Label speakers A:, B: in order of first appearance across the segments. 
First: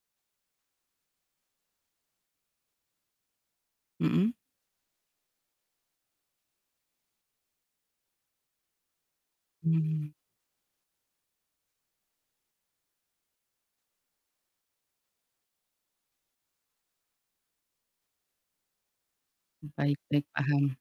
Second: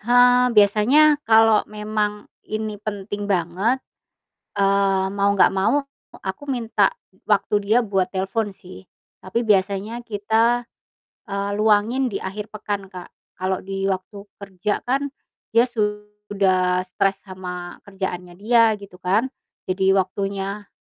A: Ha, biasanya kalo memang ini penting banget,
B: Mhm.
A: eee, mau enggak mau e aku minta waktu dia buat telepon sih. Tapi biasanya
B: Hmm.
A: kita, eee, luangin di akhir pekan Kak, kalo di waktu kerja kan dia sudah stres sama kerjaannya dia gitu kan, jadi
B: Baik baik,
A: waktunya
B: paham.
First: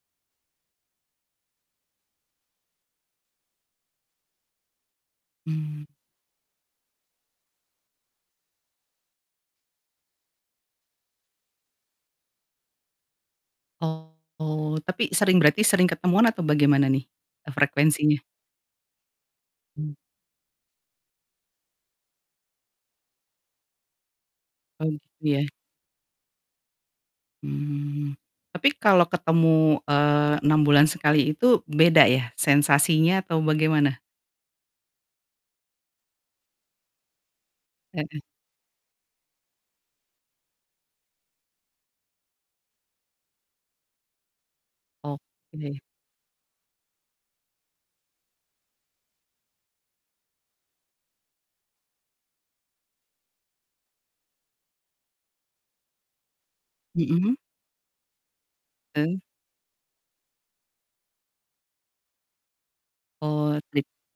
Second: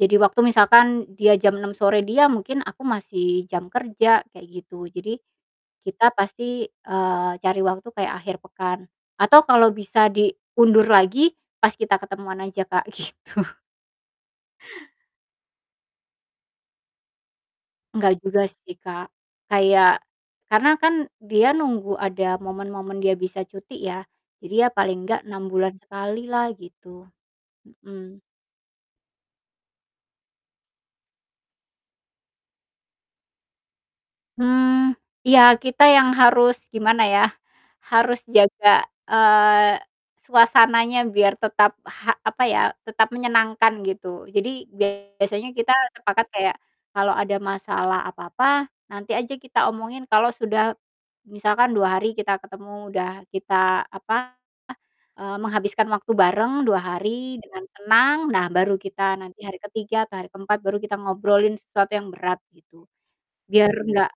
A: jadi waktu misalkan dia jam 6.00 sore dia, mungkin aku masih jam kerja, kayak gitu. Jadi
B: Hmm.
A: kita pasti, eee, cari waktu kayak akhir pekan. Atau kalau bisa diundur lagi, pas kita ketemuan aja Kak, gitu.
B: Oh, tapi sering berarti sering ketemuan atau bagaimana nih, eee,
A: Enggak
B: frekuensinya?
A: juga sih Kak,
B: Hmm.
A: kayak karena kan dia nunggu ada momen-momen dia bisa cuti ya, jadi ya
B: Hmm,
A: paling nggak
B: iya.
A: 6 bulan sekali lah gitu.
B: Hmm.
A: Mhm.
B: Tapi kalau ketemu, eee, 6 bulan sekali itu beda ya, sensasinya atau bagaimana?
A: Hmm, iya, kita yang harus, gimana ya, harus
B: Heeh.
A: jaga, eee, suasananya biar tetap ha apa ya, tetap menyenangkan gitu. Jadi biasanya kita
B: Oke.
A: sepakat kayak, kalo ada masalah apa-apa nanti aja kita omongin kalo sudah misalkan 2 hari kita ketemu, udah kita, apa, eee, menghabiskan waktu bareng 2
B: Mhm.
A: hari dengan tenang, nah baru kita
B: Hmm.
A: nanti hari ke-3 atau hari ke-4 baru kita ngobrolin sesuatu yang berat gitu.
B: Oh,
A: Biar
B: trip
A: enggak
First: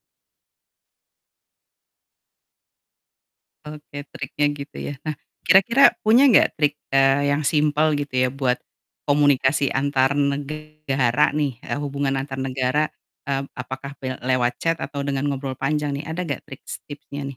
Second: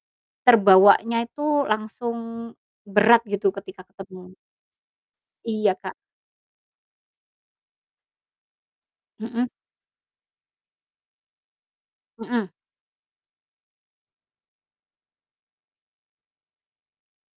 A: terbawanya itu langsung berat gitu ketika
B: Oke,
A: ketemu.
B: triknya gitu ya. Nah,
A: Iya
B: kira-kira
A: Kak.
B: punya enggak trik, eee, yang simpel gitu ya, buat
A: Mhm.
B: komunikasi antar negara nih ya, hubungan antar
A: Mhm.
B: negara. Hmm, apakah pen lewat chat atau dengan ngobrol panjang nih? Ada gak triks tipsnya nih?